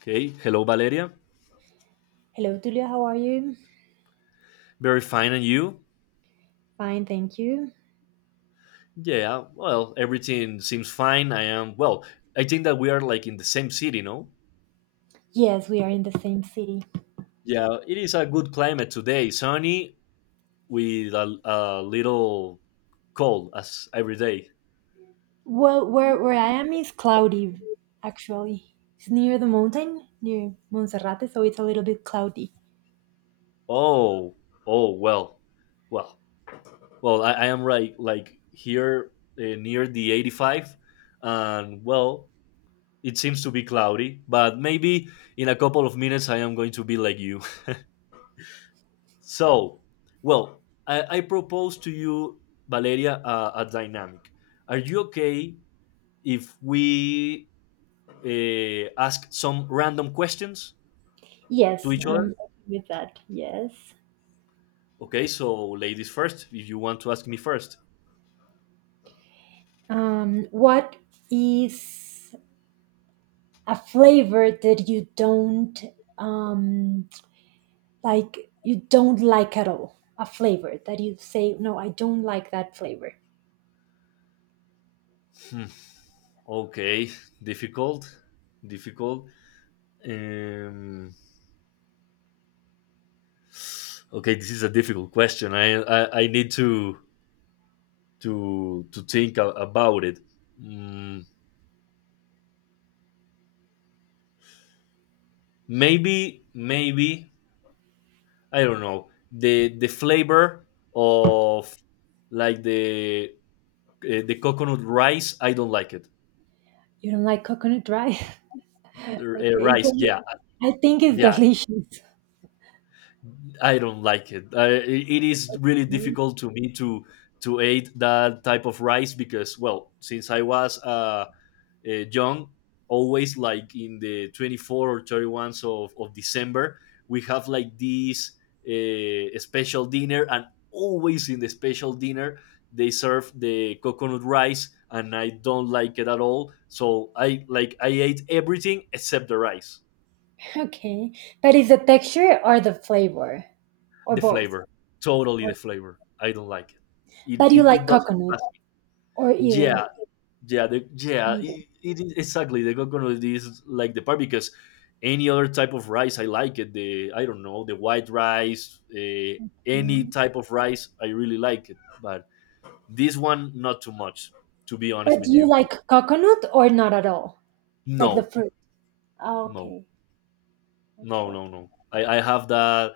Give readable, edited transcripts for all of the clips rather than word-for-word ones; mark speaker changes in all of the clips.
Speaker 1: Okay. Hello, Valeria.
Speaker 2: Hello, Julia. How are you?
Speaker 1: Very fine. And you?
Speaker 2: Fine, thank you.
Speaker 1: Yeah. Well, everything seems fine. I am, well, I think that we are like in the same city, no?
Speaker 2: Yes, we are in the same city.
Speaker 1: Yeah. It is a good climate today. Sunny with a little cold as every day.
Speaker 2: Well, where I am is cloudy, actually. It's near the mountain, near Monserrate, so it's a little bit cloudy.
Speaker 1: Oh, oh, well, well, well, I, I am right, like here near the 85. And well, it seems to be cloudy, but maybe in a couple of minutes I am going to be like you. So, well, I propose to you, Valeria, a dynamic. Are you okay if we ask some random questions to
Speaker 2: Yes,
Speaker 1: each other?
Speaker 2: I'm okay with that. Yes.
Speaker 1: Okay, so ladies first, if you want to ask me first.
Speaker 2: What is a flavor that you don't um like? You don't like at all. A flavor that you say, no, I don't like that flavor.
Speaker 1: Hmm, Okay, difficult, difficult. Um, okay, this is a difficult question. I need to think about it. Mm, maybe I don't know the flavor of like the coconut rice. I don't like it.
Speaker 2: You don't like coconut, right? Okay,
Speaker 1: Rice, yeah,
Speaker 2: I think it's
Speaker 1: yeah,
Speaker 2: delicious.
Speaker 1: I don't like it. It is really
Speaker 2: Mm.
Speaker 1: difficult to me to eat that type of rice because, well, since I was young, always like in the 24 or 31s of December, we have like this special dinner, and always in the special dinner, they serve the coconut rice and I don't like it at all. So I ate everything except the rice,
Speaker 2: Okay, but is the texture or the flavor or
Speaker 1: the
Speaker 2: both?
Speaker 1: flavor, totally the
Speaker 2: Or-
Speaker 1: flavor. I don't like it. It
Speaker 2: But you
Speaker 1: it, it
Speaker 2: like
Speaker 1: doesn't
Speaker 2: coconut
Speaker 1: pass.
Speaker 2: or
Speaker 1: Yeah,
Speaker 2: either?
Speaker 1: yeah, yeah,
Speaker 2: Neither.
Speaker 1: it is exactly the coconut is like the part because any other type of rice I like it. The I don't know the white rice, any
Speaker 2: Mm.
Speaker 1: type of rice I really like it, but this one not too much. To be honest
Speaker 2: But do
Speaker 1: with
Speaker 2: you
Speaker 1: you,
Speaker 2: like coconut or not at all? Like the
Speaker 1: no,
Speaker 2: fruit? Oh,
Speaker 1: no,
Speaker 2: okay, okay,
Speaker 1: no, no,
Speaker 2: okay.
Speaker 1: no. I have that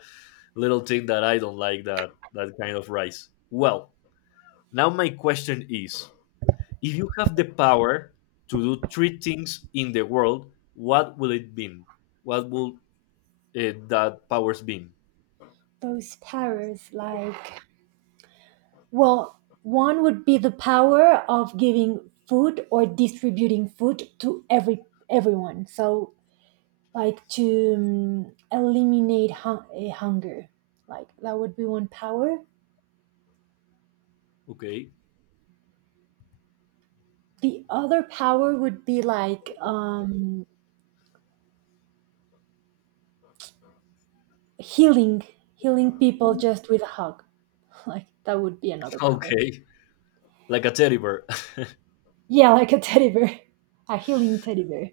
Speaker 1: little thing that I don't like that kind of rice. Well, now my question is: If you have the power to do three things in the world, what will it be? What will that powers be?
Speaker 2: Those powers, like, well, one would be the power of giving food or distributing food to everyone. So like to eliminate hunger, like that would be one power.
Speaker 1: Okay.
Speaker 2: The other power would be like healing, healing people just with a hug. Like that would be another power.
Speaker 1: Okay. Like a teddy bear.
Speaker 2: Yeah, like a teddy bear. A healing teddy bear.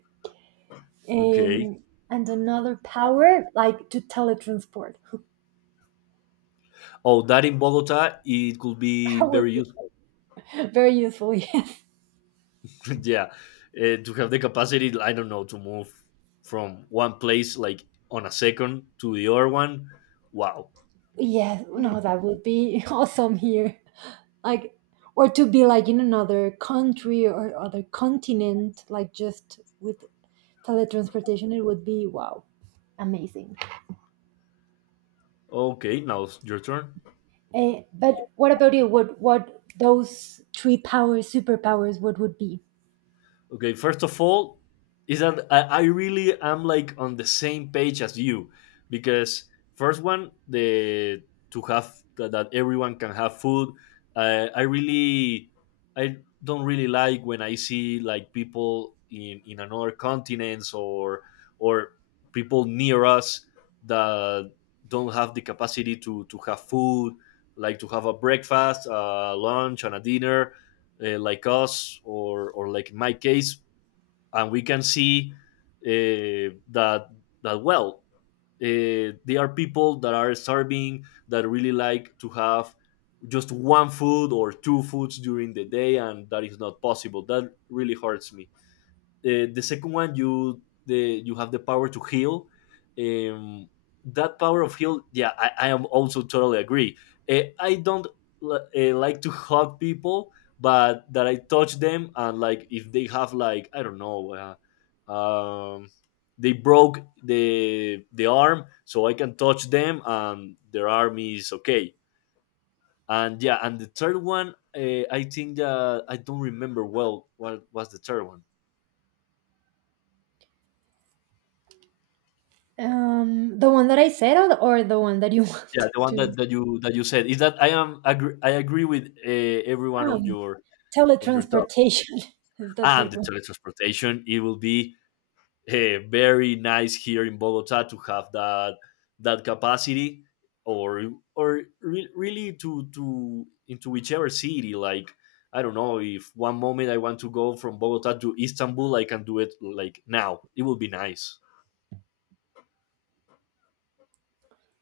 Speaker 1: Okay.
Speaker 2: um and another power like to teletransport.
Speaker 1: Oh, that in Bogota, it could be
Speaker 2: That would
Speaker 1: very
Speaker 2: be
Speaker 1: useful.
Speaker 2: very useful. Yes.
Speaker 1: Yeah. To have the capacity, I don't know, to move from one place like on a second to the other one. Wow.
Speaker 2: Yes, no, that would be awesome here, like, or to be like in another country or other continent, like just with teletransportation. It would be wow, amazing.
Speaker 1: Okay. Now it's your turn.
Speaker 2: But what about you, what those three powers, superpowers, what would be.
Speaker 1: Okay, first of all, is that I really am like on the same page as you because first one the to have that everyone can have food. I I really I don't really like when I see like people in another continents or people near us that don't have the capacity to have food, like to have a breakfast, a lunch, and a dinner like us or like in my case, and we can see uh, that that well, they are people that are starving that really like to have just one food or two foods during the day and that is not possible that really hurts me. The second one, you have the power to heal. Um, that power of heal, yeah, I am also totally agree. I don't like to hug people, but that I touch them and like if they have like I don't know, uh, um, they broke the arm, so I can touch them and their arm is okay. And yeah, and the third one, I think that I don't remember well what was the third one.
Speaker 2: The one that I said, or the, or the one that you
Speaker 1: Yeah,
Speaker 2: want
Speaker 1: the one that,
Speaker 2: to.
Speaker 1: that you said is that I agree with every one of
Speaker 2: um
Speaker 1: your talk
Speaker 2: teletransportation, is the
Speaker 1: and
Speaker 2: third
Speaker 1: the
Speaker 2: one.
Speaker 1: teletransportation. It will be very nice here in Bogota to have that capacity, or really to into whichever city. Like I don't know if one moment I want to go from Bogota to Istanbul, I can do it like now. It will be nice.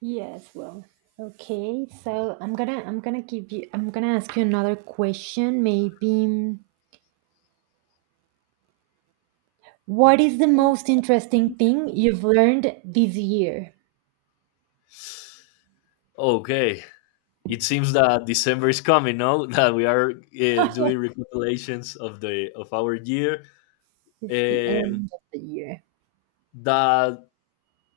Speaker 2: Yes, well, okay, so I'm gonna give you, I'm gonna ask you another question maybe. What is the most interesting thing you've learned this year?
Speaker 1: Okay, it seems that December is coming. No, that we are doing recapitulations of our year.
Speaker 2: It's the
Speaker 1: Um,
Speaker 2: end of the year.
Speaker 1: that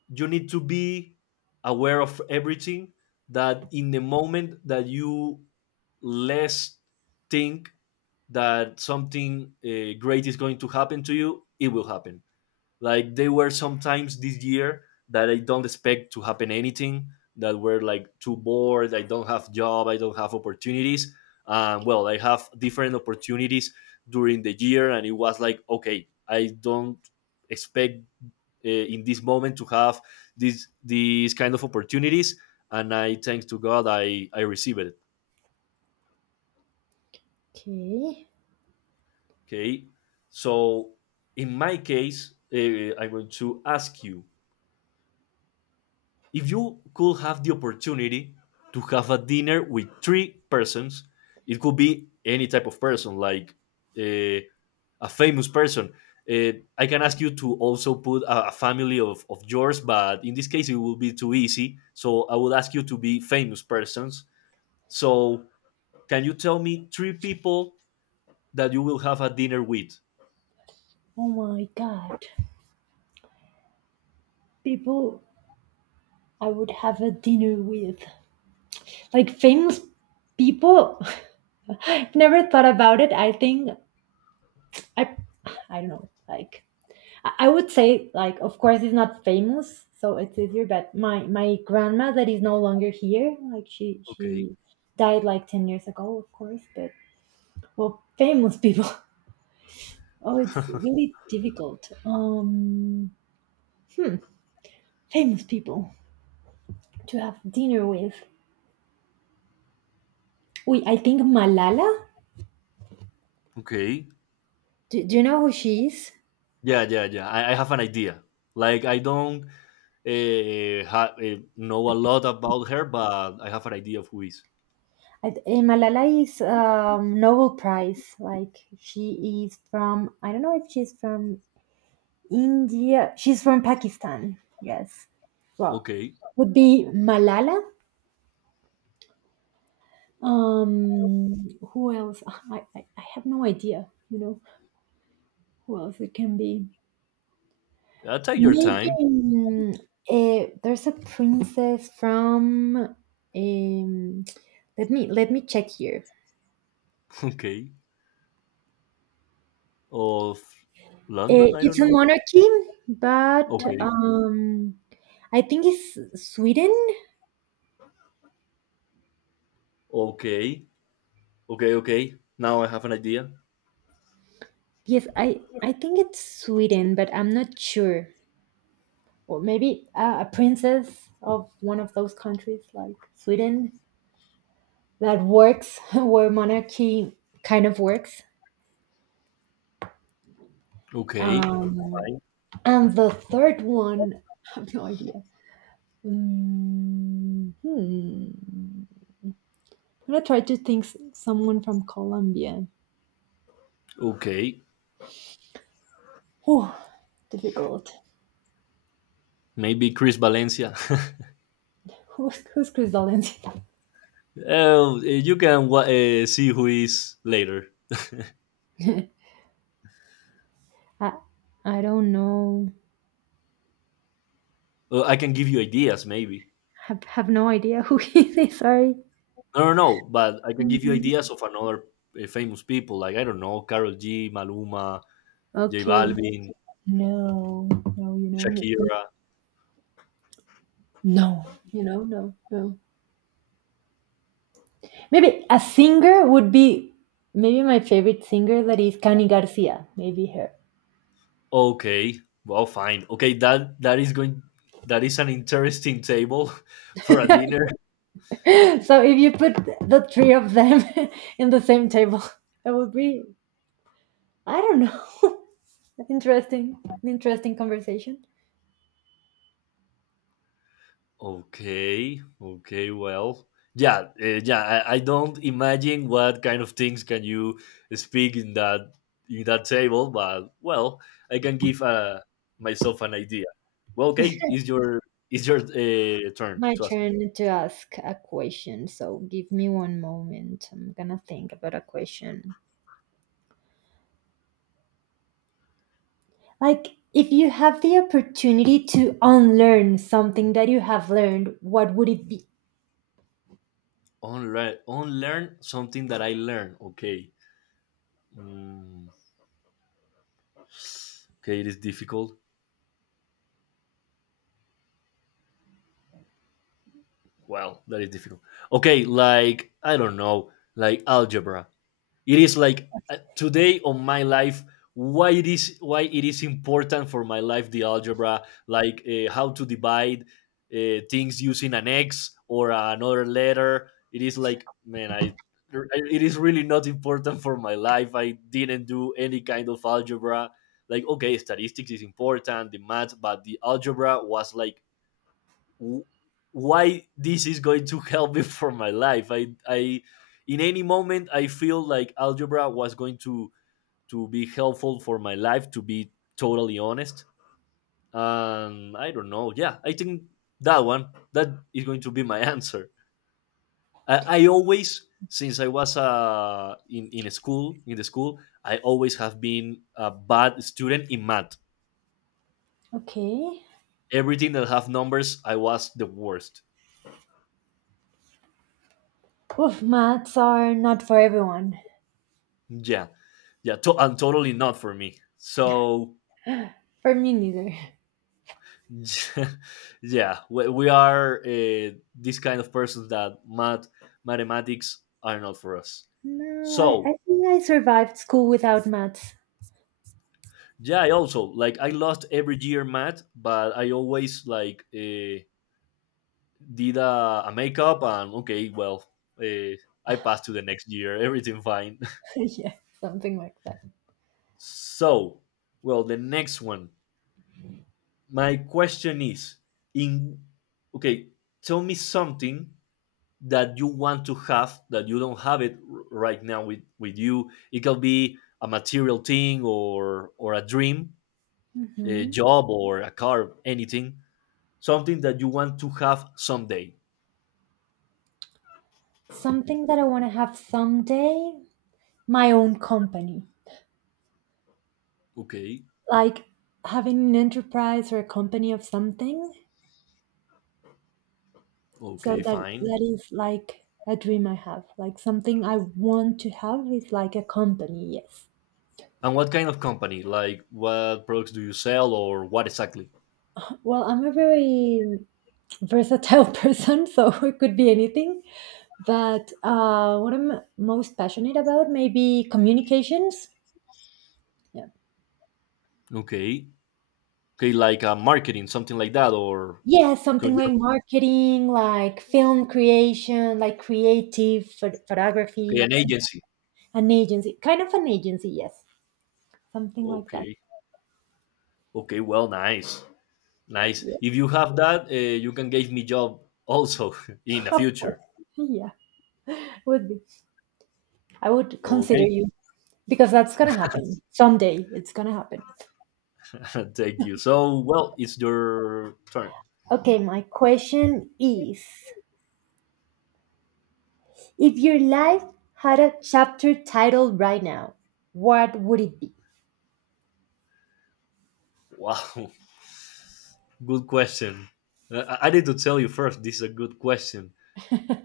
Speaker 1: you need to be aware of everything. That in the moment that you less think that something great is going to happen to you, it will happen. Like there were some times this year that I don't expect to happen anything. That were like too bored. I don't have job. I don't have opportunities. Well, I have different opportunities during the year, and it was like okay, I don't expect in this moment to have these kind of opportunities, and I thanks to God I received it.
Speaker 2: Okay.
Speaker 1: Okay, so in my case, I'm going to ask you: If you could have the opportunity to have a dinner with three persons, it could be any type of person, like uh, a famous person. I can ask you to also put a family of yours, but in this case, it will be too easy. So I would ask you to be famous persons. So can you tell me three people that you will have a dinner with?
Speaker 2: Oh my god. People I would have a dinner with. Like famous people. Never thought about it. I think I I don't know. Like I would say, like, of course it's not famous, so it's easier, but my grandma that is no longer here, like she
Speaker 1: Okay.
Speaker 2: she died like 10 years ago, of course, but well, famous people. Oh, it's really difficult. Hmm, famous people to have dinner with. We, I think Malala.
Speaker 1: Okay.
Speaker 2: Do you know who she is?
Speaker 1: Yeah, yeah, yeah. I have an idea. Like I don't know a lot about her, but I have an idea of who is.
Speaker 2: Malala is Nobel Prize. Like she is from. I don't know if she's from India. She's from Pakistan. Yes. Well,
Speaker 1: Okay,
Speaker 2: would be Malala. Um, who else? Ah, I have no idea. You know who else it can be.
Speaker 1: take your
Speaker 2: Maybe
Speaker 1: time.
Speaker 2: there's a princess from. Um, let me check here.
Speaker 1: Okay, of London, I don't
Speaker 2: It's a
Speaker 1: know.
Speaker 2: monarchy, but
Speaker 1: Okay,
Speaker 2: I think it's Sweden.
Speaker 1: okay, okay, okay. Now I have an idea.
Speaker 2: Yes, I think it's Sweden, but I'm not sure. Or maybe a princess of one of those countries, like Sweden, that works where monarchy kind of works.
Speaker 1: Okay,
Speaker 2: Um, and the third one, I have no idea. Mm, hmm. I'm gonna try to think someone from Colombia.
Speaker 1: okay.
Speaker 2: Whew, difficult.
Speaker 1: Maybe Chris Valencia.
Speaker 2: Who's Chris Valencia?
Speaker 1: Oh, you can see who is later.
Speaker 2: I, I don't know.
Speaker 1: I can give you ideas, maybe.
Speaker 2: Have no idea who he is. Sorry.
Speaker 1: I don't know, but I can give you
Speaker 2: Mm.
Speaker 1: ideas of another famous people, like I don't know, Carol G, Maluma, J
Speaker 2: Okay.
Speaker 1: Balvin,
Speaker 2: No, no, you know,
Speaker 1: Shakira.
Speaker 2: no, you know, no, no. Maybe a singer would be maybe my favorite singer, that is Cani Garcia. Maybe her.
Speaker 1: Okay. Well, fine. Okay, that is an interesting table for a dinner.
Speaker 2: So if you put the three of them in the same table, that would be, I don't know, interesting, an interesting conversation.
Speaker 1: Okay. Okay, well. Yeah, yeah, I don't imagine what kind of things can you speak in that table, but well, I can give myself an idea. Well, okay, is your turn
Speaker 2: My
Speaker 1: to ask me.
Speaker 2: turn to ask a question. So give me one moment. I'm gonna think about a question. Like, if you have the opportunity to unlearn something that you have learned, what would it be?
Speaker 1: Unlearn, unlearn something that I learned. Okay. Mm, okay, it is difficult. Well, that is difficult. Okay, like I don't know, like algebra. It is like today on my life why it is important for my life the algebra, like how to divide things using an x or another letter. It is like man, I it is really not important for my life. I didn't do any kind of algebra. Like okay, statistics is important, the math, but the algebra was like w- why this is going to help me for my life. In any moment, I feel like algebra was going to be helpful for my life. To be totally honest, I don't know. Yeah, I think that one that is going to be my answer. I always, since I was in the school, I always have been a bad student in math.
Speaker 2: Okay.
Speaker 1: Everything that have numbers, I was the worst.
Speaker 2: Oof, maths are not for everyone.
Speaker 1: Yeah, yeah, and totally not for me. So,
Speaker 2: For me neither.
Speaker 1: yeah, we are this kind of persons that mathematics are not for us.
Speaker 2: No,
Speaker 1: So,
Speaker 2: I think I survived school without maths.
Speaker 1: yeah, I also like I lost every year math, but I always like did a makeup and okay, well, uh, I passed to the next year, everything fine.
Speaker 2: Yeah, something like that.
Speaker 1: So, well, the next one, my question is in okay, tell me something that you want to have that you don't have it right now with you. It could be a material thing or a dream, a
Speaker 2: hmm
Speaker 1: job or a car, anything, something that you want to have someday.
Speaker 2: Something that I want to have someday, my own company.
Speaker 1: Okay.
Speaker 2: Like having an enterprise or a company of something. So
Speaker 1: Okay,
Speaker 2: that
Speaker 1: fine.
Speaker 2: that is like a dream I have. Like something I want to have is like a company, yes.
Speaker 1: And what kind of company, like what products do you sell or what exactly?
Speaker 2: Well, I'm a very versatile person, so it could be anything. But what I'm most passionate about, maybe communications. Yeah.
Speaker 1: Okay. Okay, like a marketing, something like that, or
Speaker 2: Yeah,
Speaker 1: could
Speaker 2: something
Speaker 1: you
Speaker 2: like marketing, like film creation, like creative
Speaker 1: okay,
Speaker 2: photography,
Speaker 1: an agency.
Speaker 2: an agency, kind of an agency, yes, something like that.
Speaker 1: Okay. Okay, well, nice, nice.
Speaker 2: Yeah,
Speaker 1: If you have that, you can give me job also in the
Speaker 2: of course.
Speaker 1: future.
Speaker 2: Yeah, would be. I would consider
Speaker 1: Okay,
Speaker 2: you because that's gonna happen someday. It's gonna happen.
Speaker 1: thank you. So, well, it's your turn.
Speaker 2: Okay, my question is, if your life had a chapter title right now, what would it be?
Speaker 1: Wow, good question. I need to tell you first. This is a good question.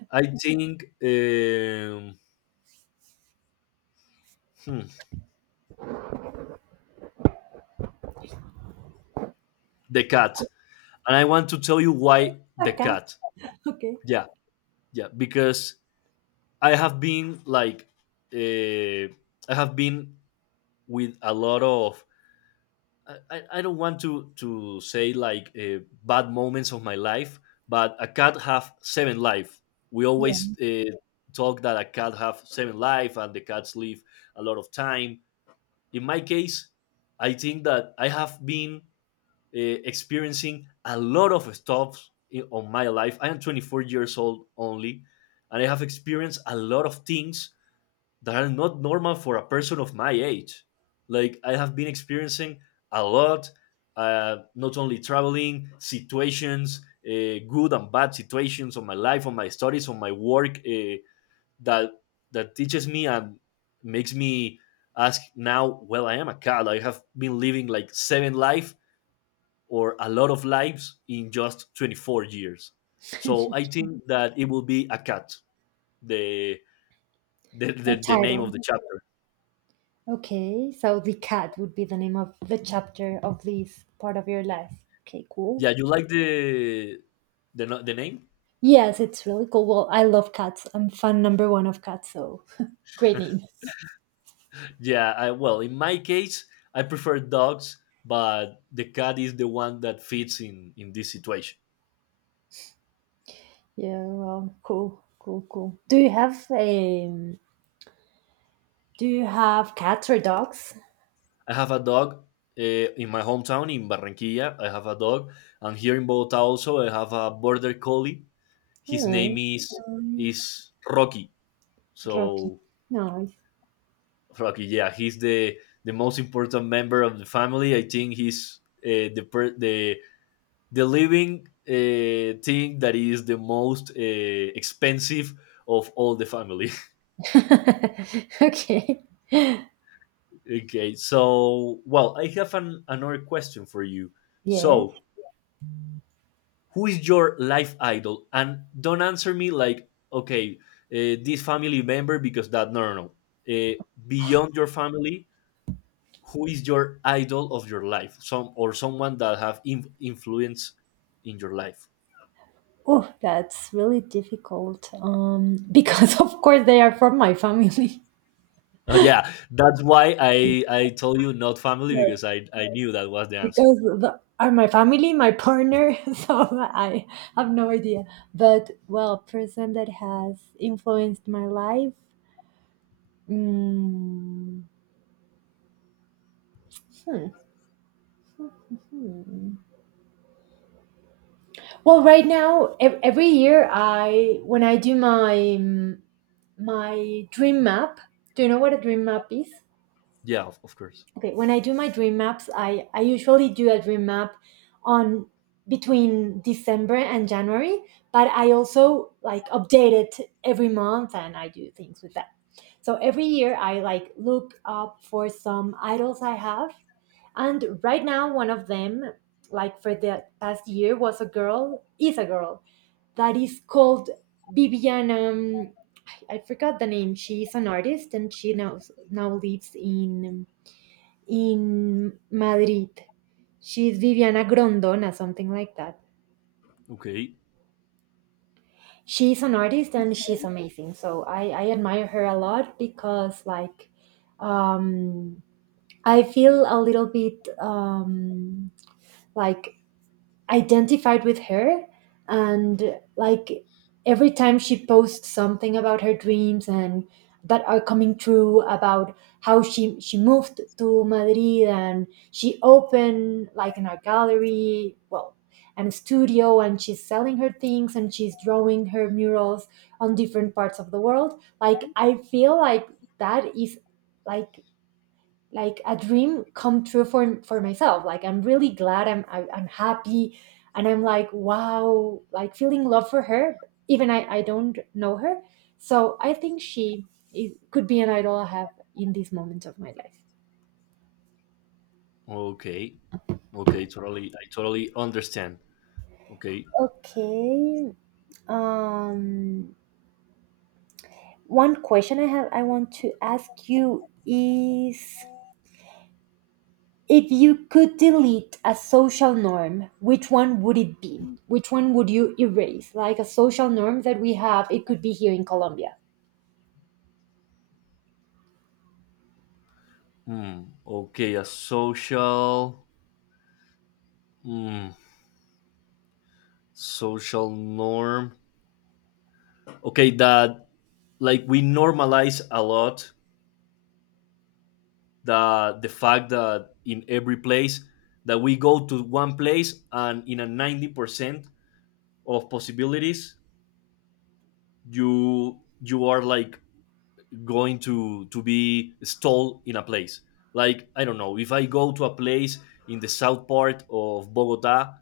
Speaker 1: I think hmm, the cat, and I want to tell you why the
Speaker 2: Okay.
Speaker 1: cat.
Speaker 2: Okay.
Speaker 1: Yeah, yeah, because I have been like, uh, I have been with a lot of, I don't want to say like bad moments of my life, but a cat have seven life. We always
Speaker 2: Yeah.
Speaker 1: talk that a cat have seven life and the cats live a lot of time. In my case, I think that I have been experiencing a lot of stuff on my life. I am 24 years old only, and I have experienced a lot of things that are not normal for a person of my age. Like I have been experiencing a lot, not only traveling situations, good and bad situations on my life, on my studies, on my work that that teaches me and makes me ask now. Well, I am a cat. I have been living like seven life or a lot of lives in just 24 years. So I think that it will be a cat. The the, the,
Speaker 2: A
Speaker 1: the name
Speaker 2: title.
Speaker 1: of the chapter.
Speaker 2: Okay, so the cat would be the name of the chapter of this part of your life. Okay, cool.
Speaker 1: Yeah, you like the no- the name?
Speaker 2: Yes, it's really cool. Well, I love cats. I'm fan number one of cats, so great name.
Speaker 1: Yeah, I, well, in my case, I prefer dogs, but the cat is the one that fits in this situation.
Speaker 2: Yeah, well, cool, cool, cool. Do you have do you have cats or dogs?
Speaker 1: I have a dog uh, in my hometown in Barranquilla. I have a dog, and here in Bogota also I have a border collie. His name
Speaker 2: Oh,
Speaker 1: is
Speaker 2: nice.
Speaker 1: is Rocky.
Speaker 2: Rocky.
Speaker 1: So
Speaker 2: Nice.
Speaker 1: Rocky, yeah, he's the most important member of the family. I think he's the per- the living thing that is the most expensive of all the family.
Speaker 2: Okay.
Speaker 1: Okay, so well, I have an, another question for you.
Speaker 2: Yes.
Speaker 1: So, who is your life idol? And don't answer me like, okay, this family member because that no, no, no. Uh, Beyond your family, who is your idol of your life? Some or someone that have in, influence in your life.
Speaker 2: Oh, that's really difficult. Because of course they are from my family.
Speaker 1: Oh yeah, that's why I told you not family because I knew that was the answer.
Speaker 2: Because the, are my family, my partner, so I have no idea. But well, person that has influenced my life. Mm, hmm, hmm. Well, right now, every year I, when I do my my dream map. Do you know what a dream map is?
Speaker 1: Yeah, of course.
Speaker 2: Okay, when I do my dream maps, I usually do a dream map on between December and January, but I also like update it every month, and I do things with that. So every year I like look up for some idols I have, and right now one of them, like for the past year, was a girl, is a girl that is called Viviana. I forgot the name. She's an artist, and she now lives in Madrid. She's Viviana Grondona, something like that.
Speaker 1: Okay,
Speaker 2: She's an artist and she's amazing. So I admire her a lot because, like, um, I feel a little bit like identified with her, and like every time she posts something about her dreams and that are coming true, about how she moved to Madrid and she opened like an art gallery, well, and a studio, and she's selling her things, and she's drawing her murals on different parts of the world. Like I feel like that is like like a dream come true for myself. Like I'm really glad, I'm happy, and I'm like wow, like feeling love for her, even I don't know her. So I think she is, could be an idol I have in these moments of my life.
Speaker 1: okay, okay. Totally, I totally understand. Okay.
Speaker 2: Okay. um one question I have, I want to ask you is, if you could delete a social norm, which one would it be? Which one would you erase? Like a social norm that we have, it could be here in Colombia.
Speaker 1: Hmm. Okay, a social, hmm, social norm. Okay, that like we normalize a lot the fact that in every place that we go to one place and in a 90% of possibilities you are like going to be stalled in a place. Like I don't know if I go to a place in the south part of Bogota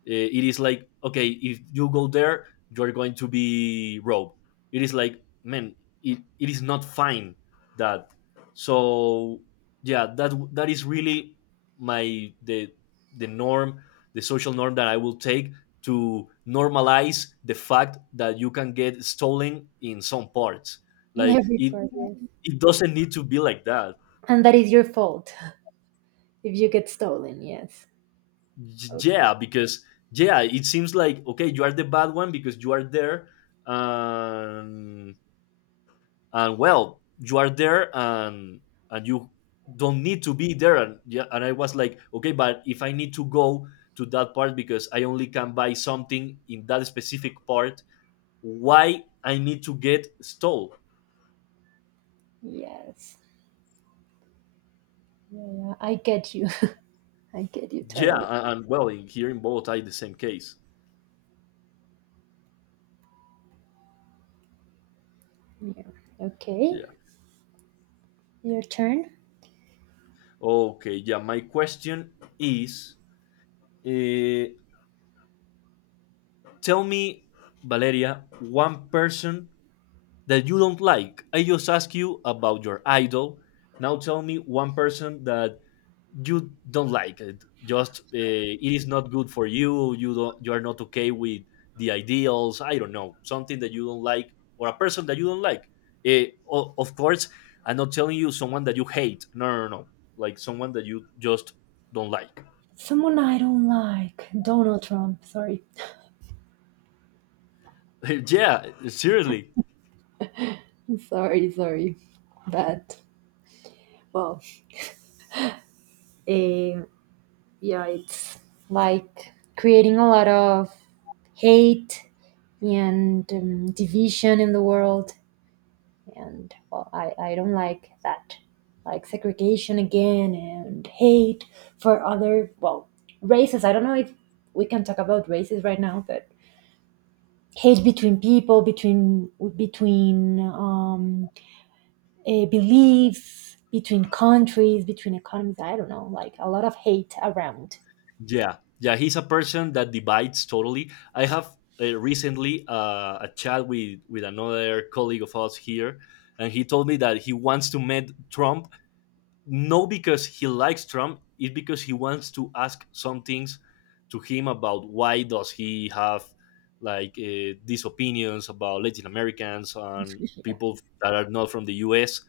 Speaker 1: it is like okay if you go there you're going to be robbed. It is like man, it is not fine that, so yeah, that is really my the norm, the social norm that I will take to normalize the fact that you can get stolen in some parts
Speaker 2: In
Speaker 1: like
Speaker 2: every
Speaker 1: it
Speaker 2: part, yes.
Speaker 1: it doesn't need to be like that.
Speaker 2: And that is your fault if you get stolen, yes. Okay.
Speaker 1: Yeah, because yeah, it seems like okay, you are the bad one because you are there and and well, you are there and you don't need to be there. And yeah, and I was like okay, but if I need to go to that part because I only can buy something in that specific part, why I need to get stole?
Speaker 2: Yes. Yeah, yeah, I get you. I get you
Speaker 1: Yeah,
Speaker 2: totally.
Speaker 1: well, in here in Bogota it's the same case.
Speaker 2: Yeah. Okay.
Speaker 1: Yeah,
Speaker 2: Your turn.
Speaker 1: okay, yeah, my question is uh, tell me, Valeria, one person that you don't like. I just ask you about your idol. Now tell me one person that you don't like. It just it is not good for you. You don't. You are not okay with the ideals. I don't know, something that you don't like or a person that you don't like. Of course, I'm not telling you someone that you hate. No, no, no, no. Like someone that you just don't like.
Speaker 2: Someone I don't like. Donald Trump. Sorry.
Speaker 1: Yeah, seriously.
Speaker 2: Sorry, sorry. But well, eh, yeah, it's like creating a lot of hate and division in the world. And well, I don't like that. Like segregation again and hate for other, well, races. I don't know if we can talk about races right now, but hate between people, between beliefs, between countries, between economies. I don't know, like a lot of hate around.
Speaker 1: Yeah, yeah, he's a person that divides totally. I have recently a chat with another colleague of us here, and he told me that he wants to meet Trump, no, because he likes Trump, it's because he wants to ask some things to him about why does he have like these opinions about Latin Americans and
Speaker 2: Yeah.
Speaker 1: people that are not from the U.S.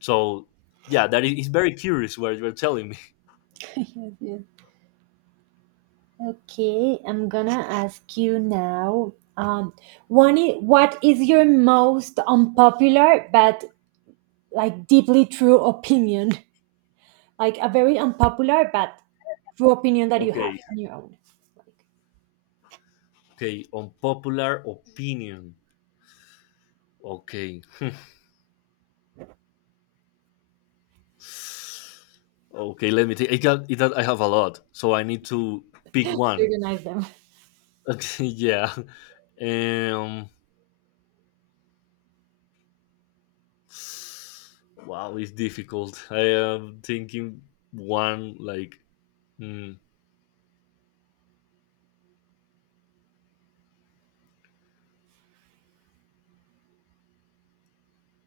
Speaker 1: So yeah, that is, he's very curious what you're telling me.
Speaker 2: Yes, yes. Okay, I'm gonna ask you now. One, what is your most unpopular but like deeply true opinion? Like a very unpopular but true opinion that you have
Speaker 1: Okay,
Speaker 2: on your own. Like
Speaker 1: okay, unpopular opinion. Okay. Okay, let me think. I got it that I have a lot, so I need to pick
Speaker 2: you
Speaker 1: one.
Speaker 2: organize them.
Speaker 1: Okay, yeah. Um, wow, it's difficult. I am thinking one like, mm,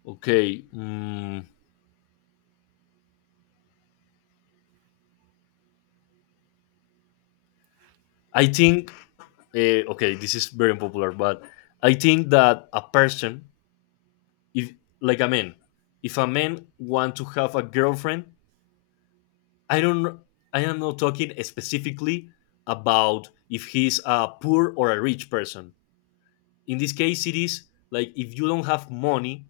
Speaker 1: okay. Mm, I think okay, this is very unpopular, but I think that a person, if like a man, if a man want to have a girlfriend, I don't. I am not talking specifically about if he's a poor or a rich person. In this case, it is like if you don't have money,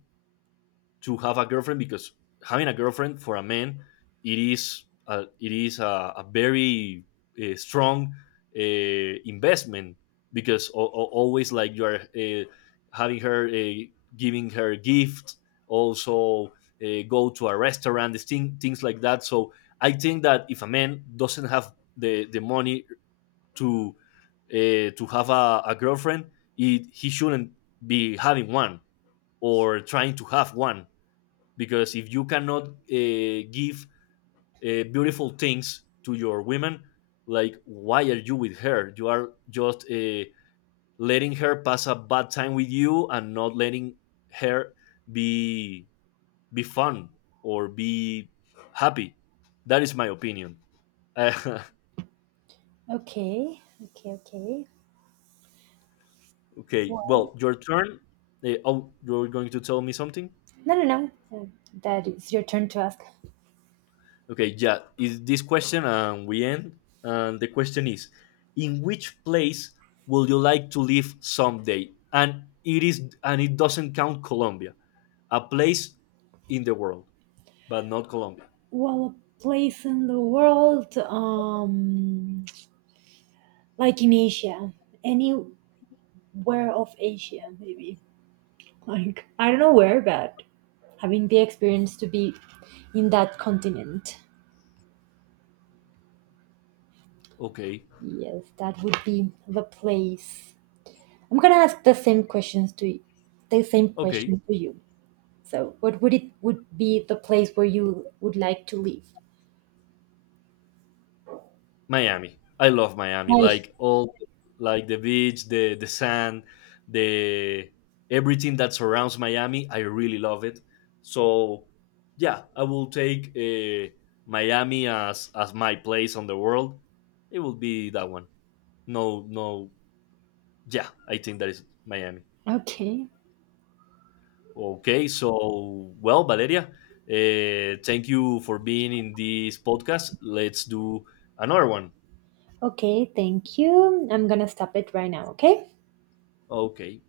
Speaker 1: to have a girlfriend, because having a girlfriend for a man, it is a very strong investment because always like you are having her giving her gifts, also go to a restaurant, this thing, things like that. So I think that if a man doesn't have the money to to have a girlfriend, it, he shouldn't be having one or trying to have one, because if you cannot give beautiful things to your women, like why are you with her, you are just letting her pass a bad time with you and not letting her be be fun or be happy. That is my opinion. Okay.
Speaker 2: Okay, okay, okay. Well,
Speaker 1: Well, your turn. Oh, you're going to tell me something.
Speaker 2: no, no, no. That is your turn to ask.
Speaker 1: Okay, yeah, is this question and we end. And the question is, in which place would you like to live someday? And it is, and it doesn't count Colombia, a place in the world, but not Colombia.
Speaker 2: Well, a place in the world, like in Asia, anywhere of Asia, maybe. Like I don't know where, but having the experience to be in that continent.
Speaker 1: Okay.
Speaker 2: Yes, that would be the place. I'm gonna ask the same questions to you, the same
Speaker 1: Okay.
Speaker 2: question to you. So, what would it would be the place where you would like to live?
Speaker 1: Miami. I love Miami.
Speaker 2: Hi.
Speaker 1: Like all, like the beach, the sand, the everything that surrounds Miami. I really love it. So yeah, I will take Miami as my place on the world. It will be that one. No, no. Yeah, I think that is Miami.
Speaker 2: Okay.
Speaker 1: Okay, so well, Valeria, thank you for being in this podcast. Let's do another one.
Speaker 2: Okay. Thank you. I'm gonna stop it right now. Okay.
Speaker 1: Okay.